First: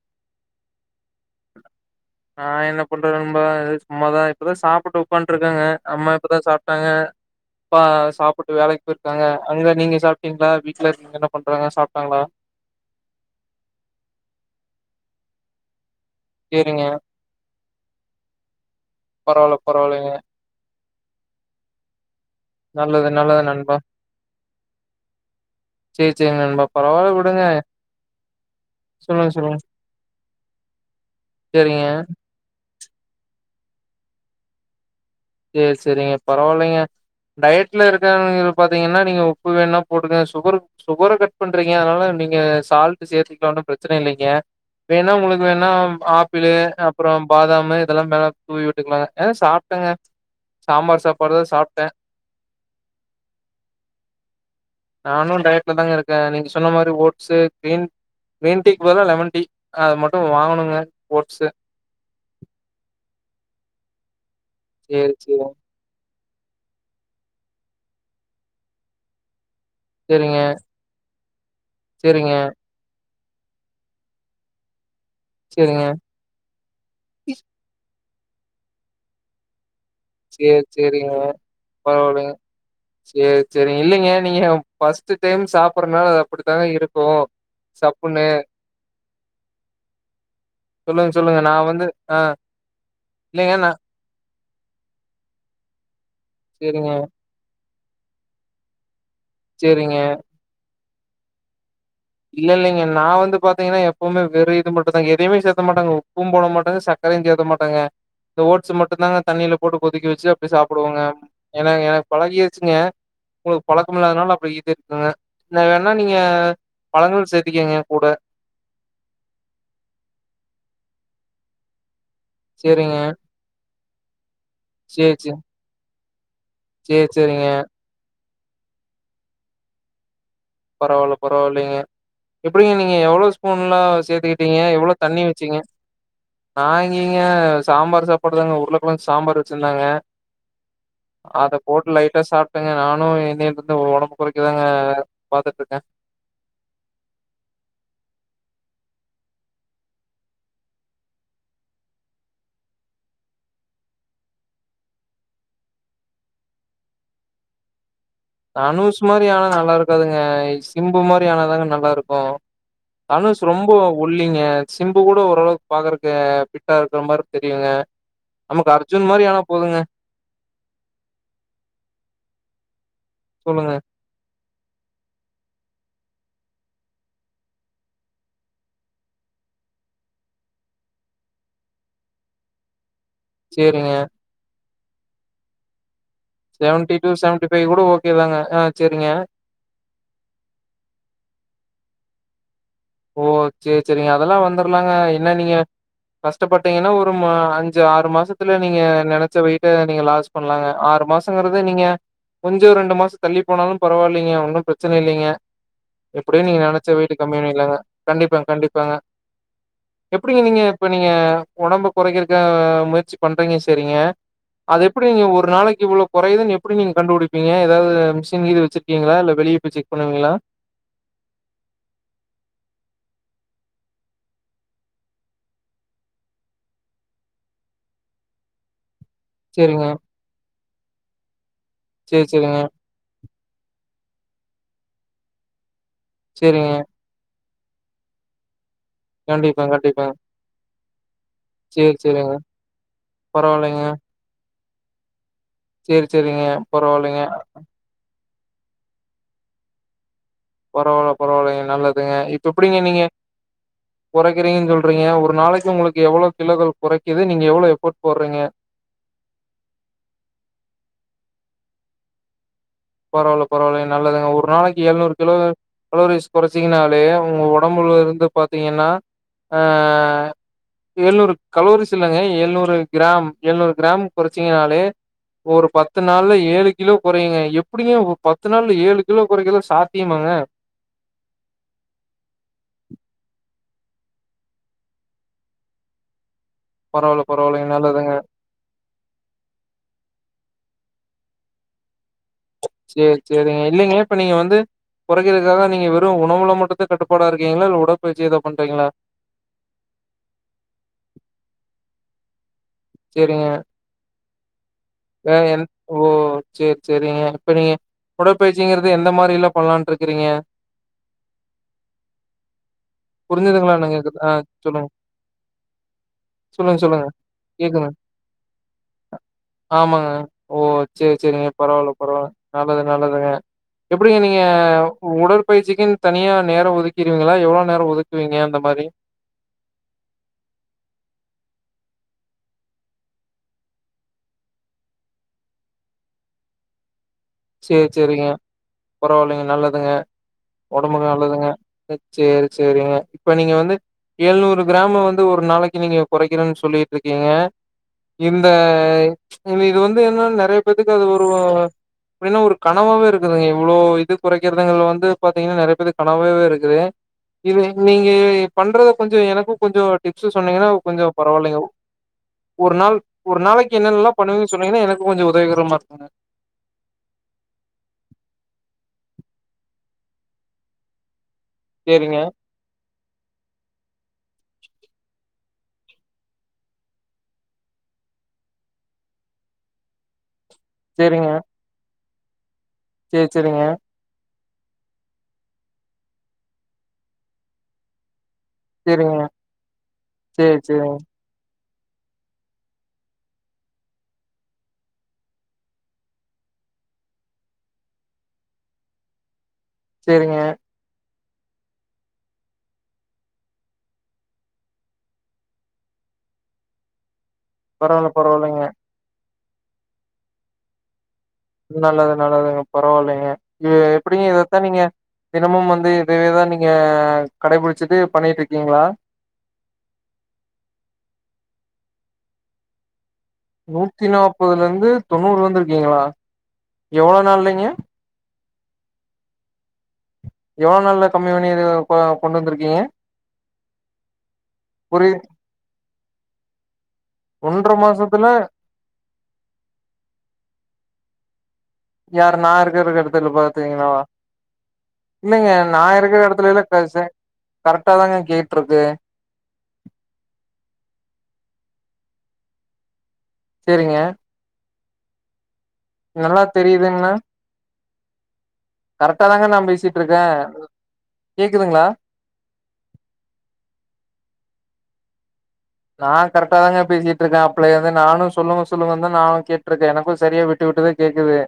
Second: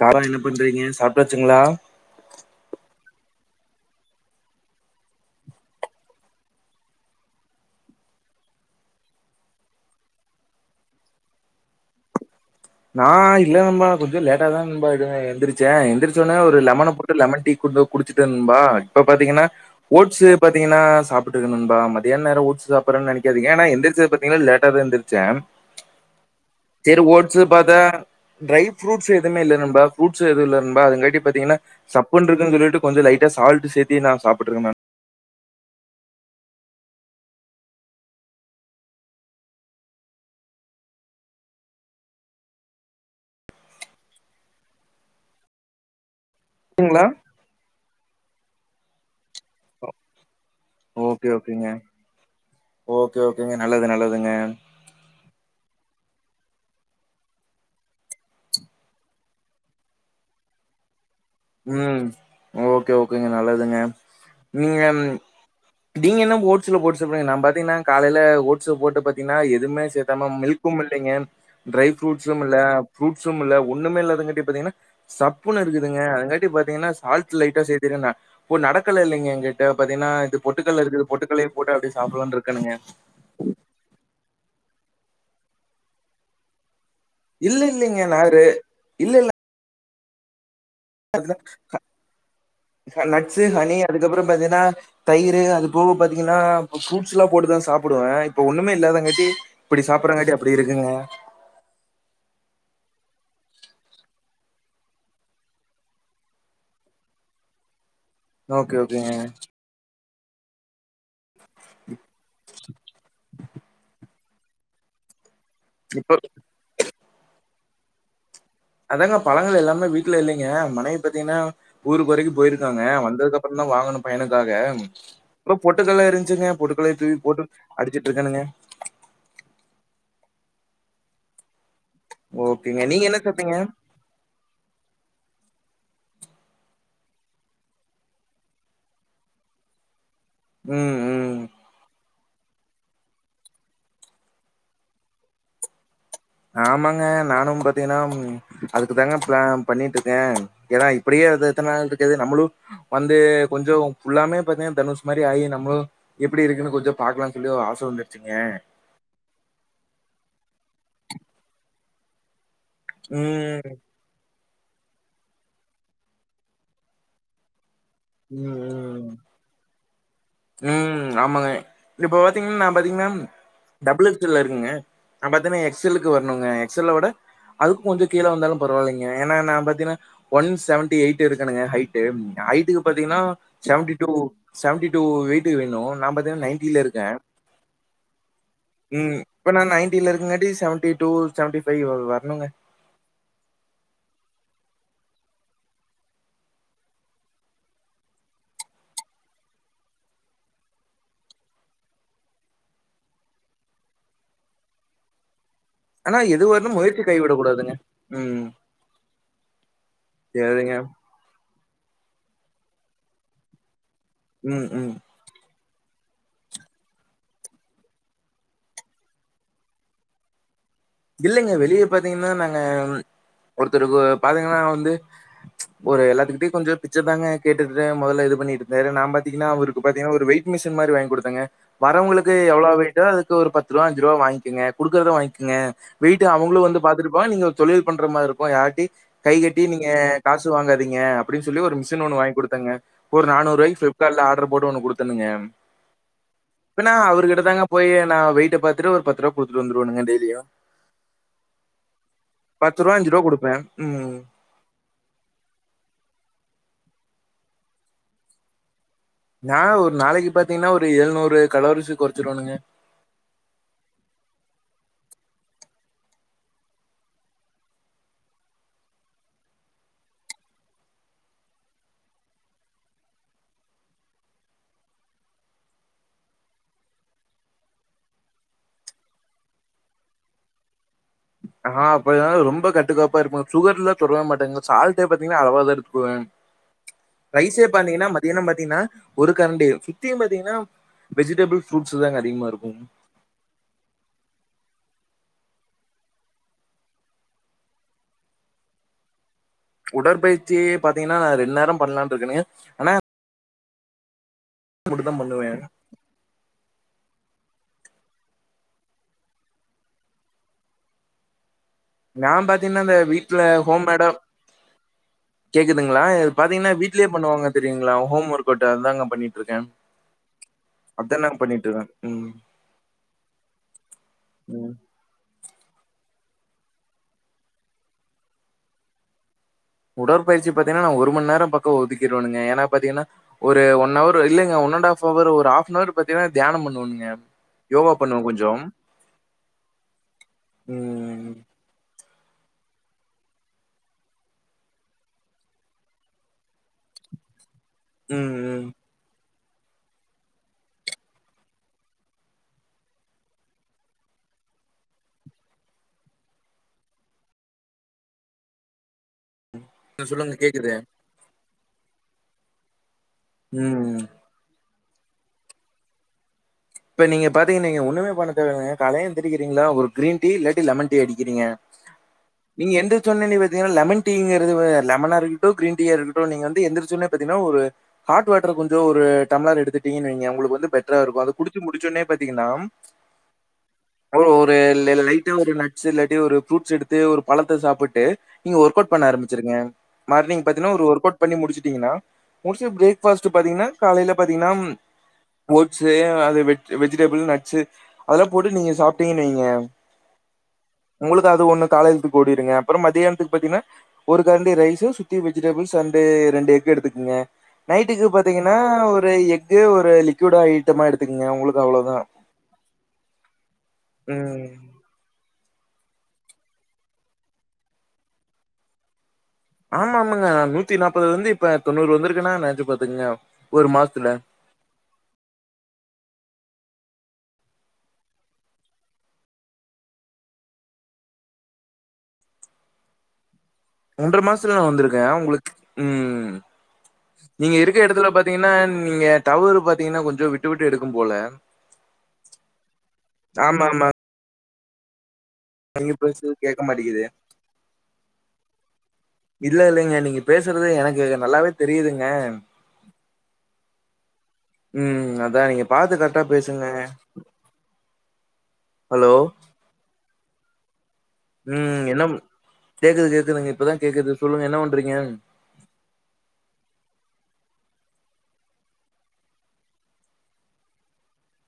காரோ என்ன பண்றீங்க சாப்டாச்சுங்களா ஆ என்ன பண்றது நண்பா சும்மாதா இப்பதா சாப்ட்டு ஒக்கான்ருக்கேங்க அம்மா இப்தா சாப்ட்டாங்க அப்பா சாப்ட்டு வேலைக்கு போயிருக்காங்க அங்க நீங்க சாப்ட்டீங்களா வீட்ல இருக்கங்க என்ன பண்றாங்க சாப்ட்டாங்களா நா இல்ல நண்பா கொஞ்சோ லேட்டா தா நண்பா எழுந்தே எந்தி ந்த எந்திரிச்ச ஒனே ஒரு சேரிங்க லெமன போட்டு லெமன் டீ கொன் குடிச்சிட்டே நண்பா இப்ப பாத்தீங்கன்னா பரவால்ல பரவால்லைங்க ஓட்ஸு பாத்தீங்கனா சாப்ட்டுயிருக்க நண்பா மதியான நேரோ ஓ ட்ஸு நல்லது சாப்றேனு நல்லது நெனைக்காதீங்கா ஆனா நண்பா எந்திருச்சது பாத்தீங்கன்னா லேட்டாதா எந்திரிச்சே ச்சு சேரி சேரி நண்பா சேரி பரவால்ல ஓட் ட்ஸு விடுங்க பாத்தா ட்ரை ஃப்ரூட்ஸ் சொல்லுங்க எதுமே இல்ல சொல்லுங்க நண்பா ஃப்ரூட்ஸ் எது இல்ல நண்பா அதுங்காட்டி பாத்தீங்கன்னா சேரிங்க சப்புன்னு இருக்குன் சொல்லிட்டு கொஞ்சோ லைட்டா சால்ட் சேத்தி நா சப்ட்டுருக்கே நண் சேர் சேரிங்க பரவாயில்லைங்க டயட்ல இருக்கங்கறவங்கள பாத்தீங்கன்னா நீங்க உப்பு வேணா போட்டுகங்க சுகரு சுகர கட் பண்றீங்க அதனால நீங்க சால்ட்டு சேத்துக்கலா ஒன்னு பிரச்சன இல்லைங்க வேணா உங்களுக்கு வேணா ஆப் பில்லு ங்களா அப்புறோ பாதாமு இதெல்லா மேலே தூவி விட்டுக்கலாங்க ஏ சாப்பிட்டாங்க ஓகே ஓகேங்க ஓகே ஓகேங்க நல்லது நல்லதுங்க நானு டயட்ல தாங்க இருக்கேன் நீங்க சொன்ன மாதிரி ஓட்ஸு கிரீன் கிரீன் டீக்கு பதிலா லெமன் டீ அது மட்டு வாங்கணுங்க ஓட்ஸு ம் ஓகே ஓகேங்க நல்லதுங்க நீங்க சேரி சேரிங் நீங்க என்ன ஓடஸ்ல போட்டு சாப்புடுறீங்க நா பாத்தீங்கன்னா காலைய ஓட்ஸூ போட்டு பாத்தீன்னா எதுவுமே எதமா மில்க்கும் இல்லைங்க டிரை சேரிங்க சேரிங்க ஃப்ரூட்ஸும் இல்ல ஃப்ரூட்ஸும் இல்ல ஒன்னுமே இல்லாதங்காட்டி பாத்தீங்கன்னா சப்புன்னு சேரிங்க இருக்குதுங்க இல்லாட்டி பாத்தீங்கன்னா சால்ட் லைட்டா சேத்திருந்தே அப்போ நடக்கல இல்லிங்க எங் க பாத்தீங்கன்னா இது சேரி பொட்டுக்கள இருக்குது சேரிங்க பொட்டுக்கள்ளையு போட்டு அப்டியே பரவால்லைங்க சாப்பட்லானு இருக்கேனுங்க சேரி இல்லைங்க நீங்க ஃபர்ஸ்ட்டு டைம் சாப்பட்றதுனால அது அப்டித்தாங்க இருக் இல்ல இல்லலைங்க நாரு இல்ல இல்ல சொல்லுங்க சொல்லுங்க நா [unintelligible] வந்து ஆ நட்ஸு இல்லைங்க நா ஹனி அதுக்கப்றோ பாத்தீங்கன்னா தயிரு அது போக பாத்தீங்கன்னா சேரிங்க ஃப்ரூட்ஸ்லா போட்டுதா சாப்டுவே இப்ப ஒன்னுமே இல்லாதங்காட்டி இப்டி சேரிங்க சாப்பட்றங்காட்டி அப்டி இருக்குங்க இல்ல இல்லைங்க நா வந்து பாத்தீங்கன்னா எப்பவுமே வெரு இது மட்டு தாங்க எதையுமே சேத்த மாட்டாங்க உப்பு போட மாட்டாங்க சக் கரையு சேத்த மாட்டாங்க இந்த ஓட்ஸ் ஓகே, ஓகேங்க. மட்டுதாங்க தண்ணில போட்டு கொதிக்க வச்சி அப்டியே சாப்புடுவங்க ஏனா எனக்கு பழகிருச்சுங்க ஒங்ளுக்கு பழக்கம் இல்லாதனால அப்டி இது இருக்குங்க இல்ல வேணா இப்ப நீங்க பழங்கள்ங்கள் சேத்திகீங்க கூட அதாங்க பழங்கள் எல்லாமே வீட்ல இல்லைங்க மனைவி பாத்தீங்கன்னா ஊர்க்கு வரைக்கு போயிருக்காங்க சேரிங்க வந்ததுக்கப்றோ ஃபுல்லா வாங்கனு பையனுக்காக சேர் சேர் அப்றோ பொட்டுக்கடல இருந்துச்சுங்க பொட்டுக்கடலய சேர் தூவி போட்டு சேரிங்க அடிச்சிட்டு இருக்கானுங்க பரவால பரவாயில்லைங்க எப்டிங்க ஓகேங்க. நீங்க என்ன எவ்ளோ சாப்ட்டீங்க? ஸ்பூன்லா சேத்துக்கிட் நீங்க எவ்ளோ தண்ணி வச்சீங்க நா எங்கிங்க சாம்பார் சாப்பாடுதாங்க உருளக்கெழங்கு சாம்பார் வச்சிருந்தாங்க ம் ம் அத போட்டு லைட்டா சாப்ட்டேங்க நானு இன்னில இருந்து ஒடம்பு கொறைக்கதாங்க பாத்துட்டுருக்கே ஆமாங்க நானு பாத்திங்னா அதுக்கு தாங்க பிளான் பண்ணிட்ருக்கே ஏனா இப்டியே அது எத்த நாள் இருக்கது நம்மளு வந்து கொஞ்சோ ஃபுல்லாமே பாத்தீங்கன்னா தனுஷ் மாரி ஆகி நம்மளு எப்டி இருக்குனு கொஞ்சோ பாக்லானு சொல்லி ஒரு ஆச வந்துருச்சுங்க தனுஷ் மாரி ஆனா நல்லாருக்காதுங்க சிம்பு மாரி ஆனாதாங்க நல்லாருக்கு தனுஷ் ம். ரொம்போ ஒல்லிங்க சிம்பு குட ஓரளவுக்கு பாக்குறக்கு ஃபிட்டா இருக்கற மாரி தெரியுங்க ம், நமக்கு அர்ஜுன் ம். மாரி ஆனா போதுங்க ம் ஆமாங்க இப்போ பாத்தீங்கன்னா நான் பாத்தீங்கன்னா சொல்லுங்க டபுள் எக்ஸ் எல்ல இருக்குங்க நா பாத்தீன்னா எக்ஸ் எல்லுக்கு வருனுங்க எக்ஸ் எல்ல விட அதுக்கு கொஞ்ச கீழே வந்தாலும் பரவாயில்லைங்க ஏன்னா நா பாத்தீங்கன்னா ஒன் சவன்டி எயிட் இருக்கனுங்க ஹயிட்டு ஹயிட்டுக்கு பாத்தீங்கன்னா சேரிங்க சவன்டி டூ சென்டி டூ வெயிட்க்கு வேணு நான் பாத்தி செவன்டி டூ செவன்டி ஃபைவ் கூட ஓகே தாங்க ஆ செரிங்க ம். இப்ப நான் நைன்ட்டில இருக்கங்காட்டி செவன்டி டூ செவன்டி ஃபைவ் வரனுங்க ஓ சேரி சேரிங்க அதெல்லா வந்துரலாங்க என்ன நீங்க கஷ்டப்பட்டீங்கன்னா ஒரு அஞ்சு ஆறு மாசத்துல நீங்க நனைச்ச வெயிட்ட நீங்க லாஸ் பண்லாங்க ஆறு மாசங்கிறது நீங்க கொஞ்ச ரெண்டு மாசம் தள்ளி போனாலும் பரவாயில்லைங்க ஒன்னு பிரச்சனை இல்லைங்க ஆனா எது எப்படியு நீங்க வரணும் நினைச்ச முயற்சி வெயிட்டு கம்மி கைவிடக்கூடாதுங்க. பண்ணிக்கிலாங்க ம். கண்டிப்பாங்க கண்டிப்பாக எப்படிங்க நீங்க சரிங்க. பண்ணிங்க ஒடம்பு கொறைக்கறக்காக முயற்சி பண்றீங்க செரிங்க ம், அது ம். எப்டி நீங்க ஒரு நாளைக்கு இவ்ளோ கொறையுதுன்னு எப்டி நீங்க கண்டுபிடிப்பீங்க எதாவது மிஷின் கீது வச்சிருக்கீங்களா இல்ல வெளிய போய் செக் பண்ணுவீங்களா இல்லைங்க வெளிய பாத்தீங்கன்னா நாங்க ஒருத்தருக்கு பாத்தீங்கன்னா வந்து ஒரு எல்லாத்துக்கிட்டயு கொஞ்சோ பிச்ச தாங்க கேட்டுட்டு மொதல இது பண்ணிட் வேற நா பாத்தீங்கன்னா அவுருக்கு சேரிங்க பாத்தீங்கன்னா ஒரு வெய்ட் மிஷின் மாரி வாங்கி குடுத்தேங்க சேரி வரவங்களுக்கு சேரிங்க எவ்ளோ வெயிட் ட்டோ அதுக்கு ஒரு பத்ருவா அஞ்ருவா வாங்கிங்க குடுக்கறத வாங்கிங்க வெயிட்டு அவுங்களு சேரிங்க வந்து பாத்துட்டு போவா நீங்க ஒரு தொழில் பண்ற மாரி இருக்கு யார்டி கை கட்டி கண்டிப்பா நீங்க கண்டிப்பா காசு வாங்காதீங்க அப்படின்னு சொல்லி ஒரு சேரி மிஷின் ஒண்ணு சேரிங்க வாங்கி் குடுத்தங்க ஒரு நானூறு ரூவாய்க்கு பரவாயில்லைங்க ஃபிளிப்கார்ட்ல ஆர்டர் போட்டு ஒண்ணு குடுத்துனனுங்க சேரி சேரிங்க இப்ப நா பரவாயில்லைங்க அவரு கிட்டத்தாங்க போய் நா வெயிட்ட பாத்துட்டு ஒரு பத்து ரூபா குடுத்துட்டு வந்துருவேனுங்க டெய்லியு பரவால்ல பரவாயில்லைங்க நல்லதுங்க இப் பத்து ரூவா அஞ்சு ரூவா குடுப்பேன் ம் இருக்குறீங்க சொல்றீங்க ஒரு நாளைக்கு உங்களுக்கு எவ்வளோ கிலோகள் குறைக்குது நீங்க எவ்ளோ எஃபோர்ட் போடுறீங்க நா ஒரு நாளைக்கு பாத்தீங்கன்னா ஒரு எழுநூறு கலோரீஸ் கொறைச்சிடு வேணுங்க பரவால்ல பரவால்ல நல்லதுங்க ஒரு நாளைக்கு எழுநூறு கிலோ கலோரிஸ் குறைச்சீங்கனாலே உங்க உடம்புல இருந்து பாத்தீங்கன்னா ஆ எழுநூறு கலோரிஸ் இல்லங்க எழுநூறு கிராம் எழுநூறு கிராம் குறைச்சீங்கனாலே ஒரு பத்து நாள்ல ஏழு கிலோ கொறையுங்க எப் எப்படிங்க ஒரு பத்து நாள்ல ஏழு கிலோ குறைக்கலா சாத்தியமாங்க ஆ அப்படிதாங் ரொம்ப கட்டுக்கோப்பா இருப்பே சுகர் எல்லா தொடவே மாட்டேங்க சால்ட்டே பாத்தீங்கன்னா அளவா தா எடுத்துக்குவே பரவால்ல ரைஸே பரவால்லைங்க பாத்தீங்கன்னா நல்லதுங்க மத்தியானம் பாத்தீங்கன்னா ஒரு கரண்டியு சுத்தியும் பாத்தீங்கன்னா வெஜிடபிள் ஃப்ரூட்ஸ் தாங்க அதிகமா இருக்கும் சேர் சேரிங்க இல்லைங்க இப்ப நீங்க வந்து குறைக்கிறதுக்காக நீங்க வெறு உணவுல மட்டுந்தா கட்டுப்பாடா இருக்கீங்களா இல்ல உடற்பயிற்சி எதா பண்றீங்களா உடற்பயிற்சி பாத்தீங்கன்னா நா ரெண்டு நேர பண்ணலான் இருக்கேனுங்க ஆனா செரிங்க மட்டும் தான் வேற பண்ணுவேன். என் ஓ சேர் சேரிங்க இப்ப நீங்க உடற்பயற்ச்சிங்கிறது எந்த மாரி எல்லா பண்லான்ட்டு இருக்குறீங்க நா பாத்தீங்னா இந்த வீட்டுல புரிஞ்சுதுங்களா ஹோம் நீங்க மேடம் ஆ சொல்லுங்க கேக்குதுங்ளா இது பாத்தீங்னா சொல்லுங்க சொல்லுங்க வீடலயே பண்ணுவாங்க கேக்குதுங்க சரிங்களா ஹோம் ஒர்க்அவுட்டு அத்தாங்க பண்ணிட்ருக்கே ஆமாங்க அத்த நா பண்ணிட்ருக்க அப்பரோ நல்லது நல்லதுங்க எப்படிங்க நீங்க ம். உடற்பயிற்சிக்குனு தனியா நேரொ ஒதுக்கிடுவீங்களா எவ்ளோ நேரோ ஒதுக்குவீங்க அந்த மாரி உடற்பயிற்சி பாத்தீங்னா நா ஒரு மணி நேரபக்கம் ஒதிக்கிருவனுங்க ஏனா பாத்தீங்கன்னா ஒரு ஒன்னவர் இல்லங்க ஒன் அண்ட்டாப் அவர் ஒரு ஹாப்நார் பாத்தீங்னா தியானம் பண்ணுவனுங்க சேரி யோகா பண்ணுவ செரிங்க கொஞ்சோ பரவால்லங்க நல்லதுங்க ஒடம்புக்கு ம் நல்லதுங்க சேரி செரிங்க இப்ப நீங்க வந்து ஏழ்நூறு கிராம் வந்து ஒரு நாளைக்கு நீங்க கொறைக்கிறன்னு சொல்லிட்ருக்கீங்க ம் இந்த ம் இது வந்து என்னன்ன நெறைய பேத்துக்கு அது ஒரு அப்டின்னா ஒரு கனவாவே இருக்குதுங்க இவ்ளோ இது கொறைக்கிறதுங்கல வந்து பாத்தீங்கன்னா நெறைய பேத்துக்கு கனவாவே இருக்குது இது நீங்க பண்றத கொஞ்ச எனக்கும் கொஞ்சொ டிப்ஸ்ஸு சொல்லுங்க சொன்னீங்கன்னா கேக்குது கொஞ்சொ பரவாயில்லைங்க ஒரு நாள் ஒரு நாளைக்கு ம் என்னன்னலா பண்ணுவன்னு சொன்னீங்கன்னா எனக்கு கொஞ்ச உதவிகரமா இருக்குங்க இப்ப நீங்க பாத்தீங்க நீங்க ஒண்ணுமே பண்ண தேவயில்லங்க காலை எந்திருக்கிறீங்களா ஒரு க்ரீன் டீ இல்லாட்டி லெமன் டீ அடிக்கிறீங்க சேரிங்க நீங்க எந்திருச்சொனே நீ பாத்தீங்கன்னா லெமன் டீங்கிறது அ லெமனா இருக்கட்டு க்ரீன் டீயா இருக்கட்டு நீங்க வந்து எந்திரச்சொன்னே பாத்தீன்னா ஒரு ஹாட் வாட்டர் கொஞ்சோ ஒரு டம்ளர் எடுத்துட்டீங்கன்னு வைங்க ஒங்களுக்கு வந்து பெ ட்டரா இருக்கு அத குடிச்சு முடிச்சொன்னே பாத்தீங்கன்னா சேர் செரிங்க அப்ற ஒரு ல ல லைட்டா ஒரு நட்ஸ் இல்லாட்டி ஒரு ஃப்ரூட்ஸ் எடுத்து ஒரு பழத்த சாப்புட்டு நீங்க ஒர்க்கவுட் பண்ண சேரிங்க ஆரம்பிச்சிருங்க மார்னிங் சேரி பாத்தீன்னா ஒரு சேரிங்க ஒர்க்கவுட் பண்ணி முடிச்சுட்டீங்கன்னா முடிச்சு பிரேக் பாஸ்ட் பாத்தீங்னா காலையில பாத்தீங்னா ஓட்ஸ்ஸு அது வெஜிடபிள் நட்ஸு அதெல்லா போட்டு நீங்க சாப்ட்டீங்கன்ன வைங்க சேரிங்க உங்களுக்கு அது ஒண்ணு காலையழுத்துக்கு ஓடிருங்க அப்பறம் மத்தியானத்துக்கு பாத்தீங்னா ஒரு கரண்டி ரைஸ்ஸு சுத்தி வெஜிடபிள்ஸ் அண்டு ரெண்டு எஃகு எடுத்துக்குங்க நைட்டுக்கு பரவால்ல பாத்தீங்கன்னா பரவால்லைங்க ஒரு எஃக்கு ஒரு லிக்கூவிட் ஐட்டமா எடுத்துக்குங்க உங்களுக் ம் நல்லது நல்லதுங்க பரவால்லைங்க எ எப்படிங்க ம். இதத்தா நீங்க தினமும் வந்து இதவே தா நீங்க கடைப்புடிச்சிட்டு பண்ணிட்ருக்கீங்ளா ஆமா ஆமாங்க நூத்தி நாப்பதுலருந்து இப்ப தொண்ணூறு வந்துருக்குன்னா நனச்சி பாத்துக்குங்க நூத்தி நாப்பதுலருந்து தொண்ணூறு வந்துருக்கீங்களா எவ்ளோ நாள்லைங்க எவ்ளோ நாள்ல கம்மி பண்ணி இத ப கொண்டு வந்துருக்கீங்க ஒன்ற மாசத்துல நா வந்திருக்க ஒங்களுக் ம் நீங்க ஒன்ற இருக்குற எடத்துல மாசத்துல பாத்தீங்கன்னா இங்க டவரு பாத்தீங்கன்னா கொஞ்சோ விட்டு விட்டு எடுக்கும்போல யாரு நா இருக்குறகெடத்துல ஆமா ஆமா பாத்தீங்கன்னாவா இல்லங்க நா நீங்க இருக்கிற பேசுறது கேக்க மாட்டேங்குது எடத்துலல்லா [unintelligible] கரெட்டா தாங்க கேட்ருக்கு இல்ல இல்லங்க நீங்க பேசுறது எனக்கு நல்லாவே தெரியுதுங்க சேரிங்க ம் ம் அதா நீங்க பாத்து கரெக்டா நல்லா பேசுங்க தெரியுதுங்ண்ணா க கரெட்டாதாங்க நா பேசிட்ருக்க ம் என்ன கேக்குது கேக்குதுங்க இப்பதா கேக்குது சொல்லுங்க என்ன பண்றீங்க நா கரெட்டாதாங்க பேசிட்டுருக்க அப்லேருந்து நானு சொல்லுங்க சொல்லுங்க தா நானு கேட்ருக்க எனக்கு சரியா விட் விட்டு விட்டுதா கேக்குது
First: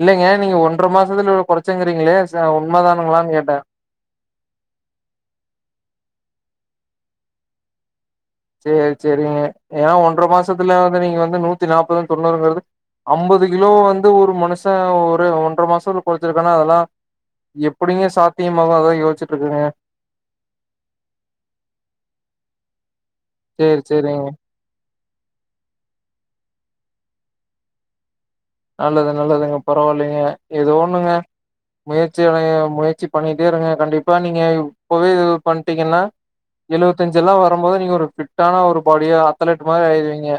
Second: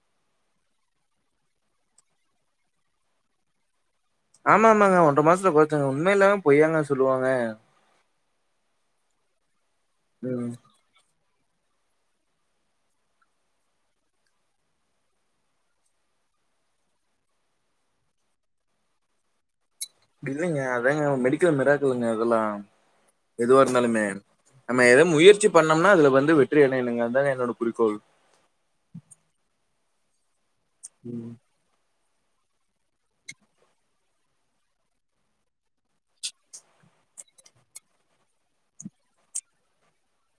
இல்லைங்க நீங்க ஒன்ற மாசத்துல இவ்ளோ கொறைச்சங்கிறீங்களே ச உண்மதானுங்களான்னு கேட்டே ஆமா ஆமாங்க ஒன்ற மாசத்துல கொறைச்சேங்க உண்ம இல்லாம பொயாங்க சொல்லுவாங்க சேர் சேரிங்க ஏன்னா ஒன்ற ம் மாசத்துல வந்து நீங்க வந்து நூத்தி நாப்பது தொண்ணூறுங்கிறது அம்பது கிலோ வந்து ஒரு மனுஷ ஒரு ஒன்ற மாசத்துல கொறச்சிருக்கன்னா அதெல்லா எப்பிடிங்க சாத்தியமாவு அதா யோசிச்சுட்டுருக்கேங்க இல்லைங்க அதாங்க மெடிக்கல் மிரக்கலுங்க அதெல்லா எதுவா சேரி இருந்தாலுமே சேரிங்க நம்ம எதுவு முயற்சி பண்ணோம்னா அதுல வந்து வெற்றி அடையுனுங்க அதாங்க என்னோட குறிக்கோள் நல்லது நல்லதுங்க பரவாயில்லைங்க எதோ ஒன்னுங்க முயற்சி அடைய முயற்சி பண்ணிட்டேயிருங்க கண்டிப்பா நீங்க இப்பவே இவ் பண்ட்டீங்கன்னா எழுவத்தஞ்செல்லா வரும்போது நீங்க ஒரு ஃபிட்டான ஒரு பாடியா அத்லெட் மாரி ஆயிருவீங்க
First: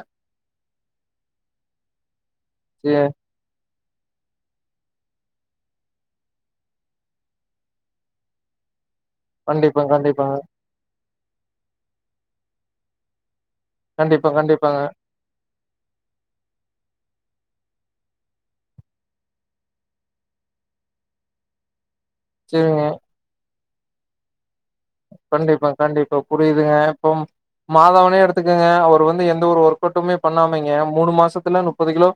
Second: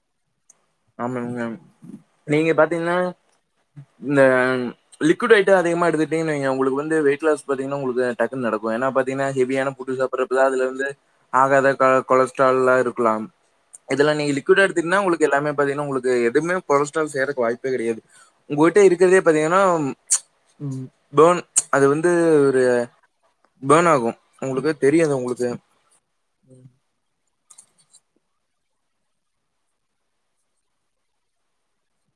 ஆமாங்க நீங்க சே பாத்தீங்கன்னா இந்த லிக்விட் ஐட்ட அதிகமா எடுத்துட்டீங்கன்னு வைங்க ஒங்களுக்கு வந்து வெயிட் லாஸ் பாத்தீங்கன்னா ஒங்களுக்கு டக்குன்னு நடக்கு ஏன்னா பாத்தீங்கன்னா ஹெவியான கண்டிப்பா ஃபுட்டு கண்டிப்பாங்க சாப்புட்றப்ப அதுலருந்து ஆகாத க கொலஸ்ட்ரால்லா இருக்கலா இதெல்லா கண்டிப்பா நீங்க லிக்விடா கண்டிப்பாங்க எடுத்தீங்கன்னா உங்களுக்கு எல்லாமே இப்ப பாத்தீங்கன்னா உங்களுக்கு எதுமே கொலஸ்ட்ரால் சேறக்கு வாய்ப்பே கெடையாது உங்ககிட்ட இருக்கறதே பாத்தீங்கன்னா ம் பேர்ன் அது வந்து ஒரு சேரிங்க பேர்ன் ஆகும் உங்களுக்கே தெரியாது உங்களுக்கு கண்டிப்பா கண்டிப்பா புரியுதுங்க இப்போ மாதவனே எடுத்துக்கங்க அவர் வந்து எந்த ஒரு ஒர்க் அவுட்டுமே பண்ணாமெங்க மூணு மாசத்துல முப்பது கிலோ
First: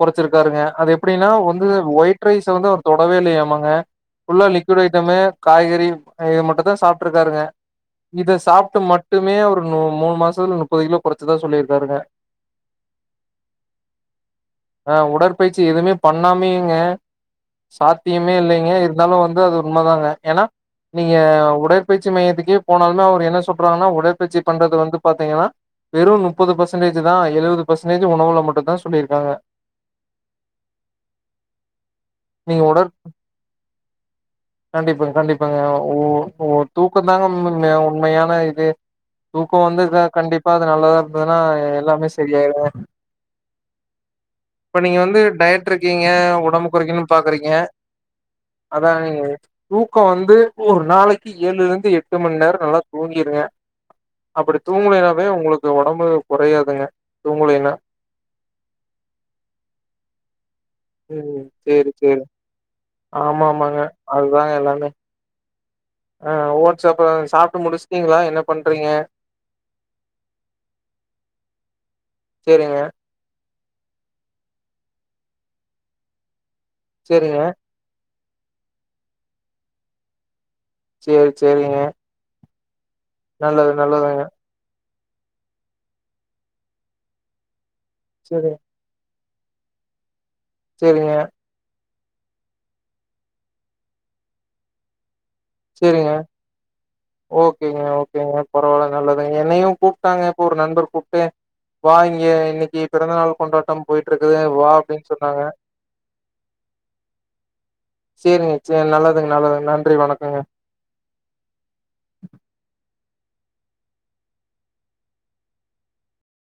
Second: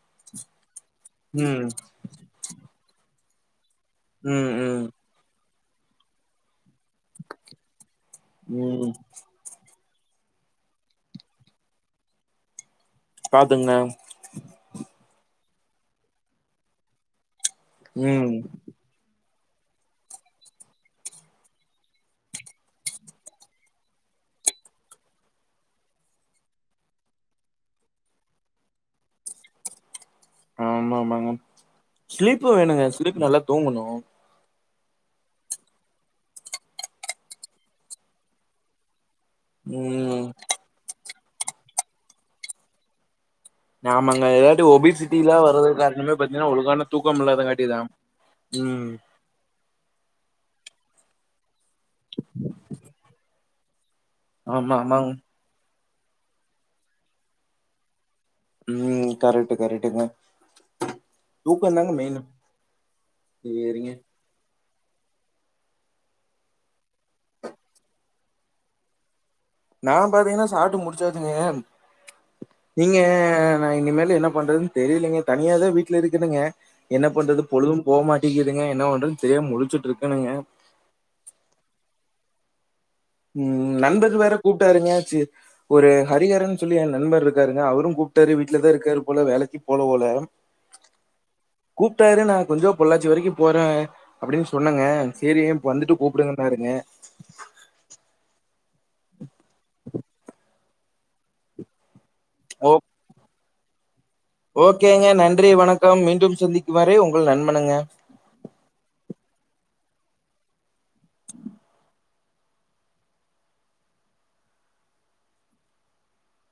கொறச்சிருக்காருங்க அது எப்டின்னா வந்து ம் ஒயிட் ரைஸ்ஸ வந்து அவர் தொடவே இல்லையாமாங்க ஃபுல்லா ம் லிக்விடு ம் ஐட்டமு காய்கறி அ இது மட்டுந்தா சாப்ட்ருக்காருங்க இத சாப்ட்டு ம் மட்டுமே ணு மூணு மாசத்துல முப்பது கிலோ கொறச்சதா சொல்லிருக்காருங்க பாத்துங்க ஆ உடற்பயிற்சி எதுவுமே பண்ணாமேங்க ம் சாத்தியமே இல்லைங்க இருந்தாலு வந்து அது உண்ம தாங்க ஏன்னா நீங்க உடற் பயிற்சி மையத்துக்கே போனாலுமே அவர் என்ன சொல்றார்னா உடற்பயிற்சி பண்றது வந்து பாத்தீங்கனா வெறு நுப்பது பெர்சன்டேஜ் தா எழுவது பெர்சன்டேஜ் உணவுல மட்டுந்தா சொல்லிருக்காங்க ஆமா ஆமாங்க ஸ்லீப்பு வேணுங்க ஸ்லீப் நல்லா தூங்கணு கண்டிப்பாங்க கண்டிப்பாங்க ஒ ஒ தூக்க தாங்க உண் உண்மையா உண்மையான இதே தூக்க வந்துட்டா ம் கண்டிப்பா அது நல்லதா இருந்ததுன்னா எல்லாமே செரியாயிடு ஆமாங்க இல்லாட்டி இப்ப நீங்க வந்து ஒபிசிட்டிலா டயட் வர்றதுக்கு இருக்கீங்க காரணமே பாத்தீங்கன்னா ஒடம்ப ஒழுங்கான கொறைக்கணுன் தூக்கம் பாக்குறீங்க இல்லாதங்காட்டிதா ம் அதாங்க நீங்க தூக்க வந்து ஒரு நாளைக்கு ஏழுலருந்து எட்டு மண் நேர நல்லா தூங்கிருங்க அப்படி ஆமா ஆமாங்க தூங்கலைனாவே ஒங்களுக்கு ஒடம்பு கொறையாதுங்க தூங்குலைனா ம் கரெக்ட்டு கரெக்ட்டுங்க ம் தூக்கந்தாங்க சேரி மெயினு சேரி ஆமா ஆமாங்க சேரிங்க அது தாங்க எல்லாமே ஆ ஓட்ஸ் அப்புறோ சாப்ட்டு முடிச்சுட்டீங்களா என்ன பண்றீங்க நா பாத்தீங்கன்னா சாப்ட்டு முடிச்சாசுங்கேன் சேரிங்க நீங்க நா இனிமேலு என்ன பண்றதுன்னு தெரிலீங்க தனியா தா வீட்ல இருக்குறங்க என்ன சேரிங்க பண்றது பொழுதும் போ மாட்டேங்கிதுங்க என்ன பண்றதுன் தெரியாம முழிச்சுட்டு இருக்கனுங்க சேரி சேரிங்க நல்லது ம் நண்பர் நல்லதுங்க வேற கூப்ட்டாருங்க சேரி ஒரு ஹரிகரன்னு சொல்லி என் நண்பர் இருக்காருங்க அவரும் கூப் டாரு சேரிங்க வீட்ல தா இருக்காரு போல வேலைக்கு போல போல செரிங்க கூப்ட்டாரு நா கொஞ்சோ பொள்ளாச்சி வரைக்கு போறே அப்டின்னு சொன்னங்க சேரி வந்துட்டு சேரிங்க கூப்புடுங்ன்னாருங்க ஓகேங்க ஓகேங்க பரவால நல்லதுங்க என்னையு கூப்ட்டாங்க இப்ப ஒரு நண்பர் கூப்ட்டு வா இங்க ஓ இன்னைக்கி பிறந்த நாள் கொண்டாட்டம் போய்ட்டு இருக்குது ஓகேங்க நன்றி வணக்கம் மீண்டும் சந்திக்கு வரை உங்கள் நண்பனுங்க சேரிங்க சேர் நல்லதுங் நல்லதுங்க நன்றி வணக்கொங்க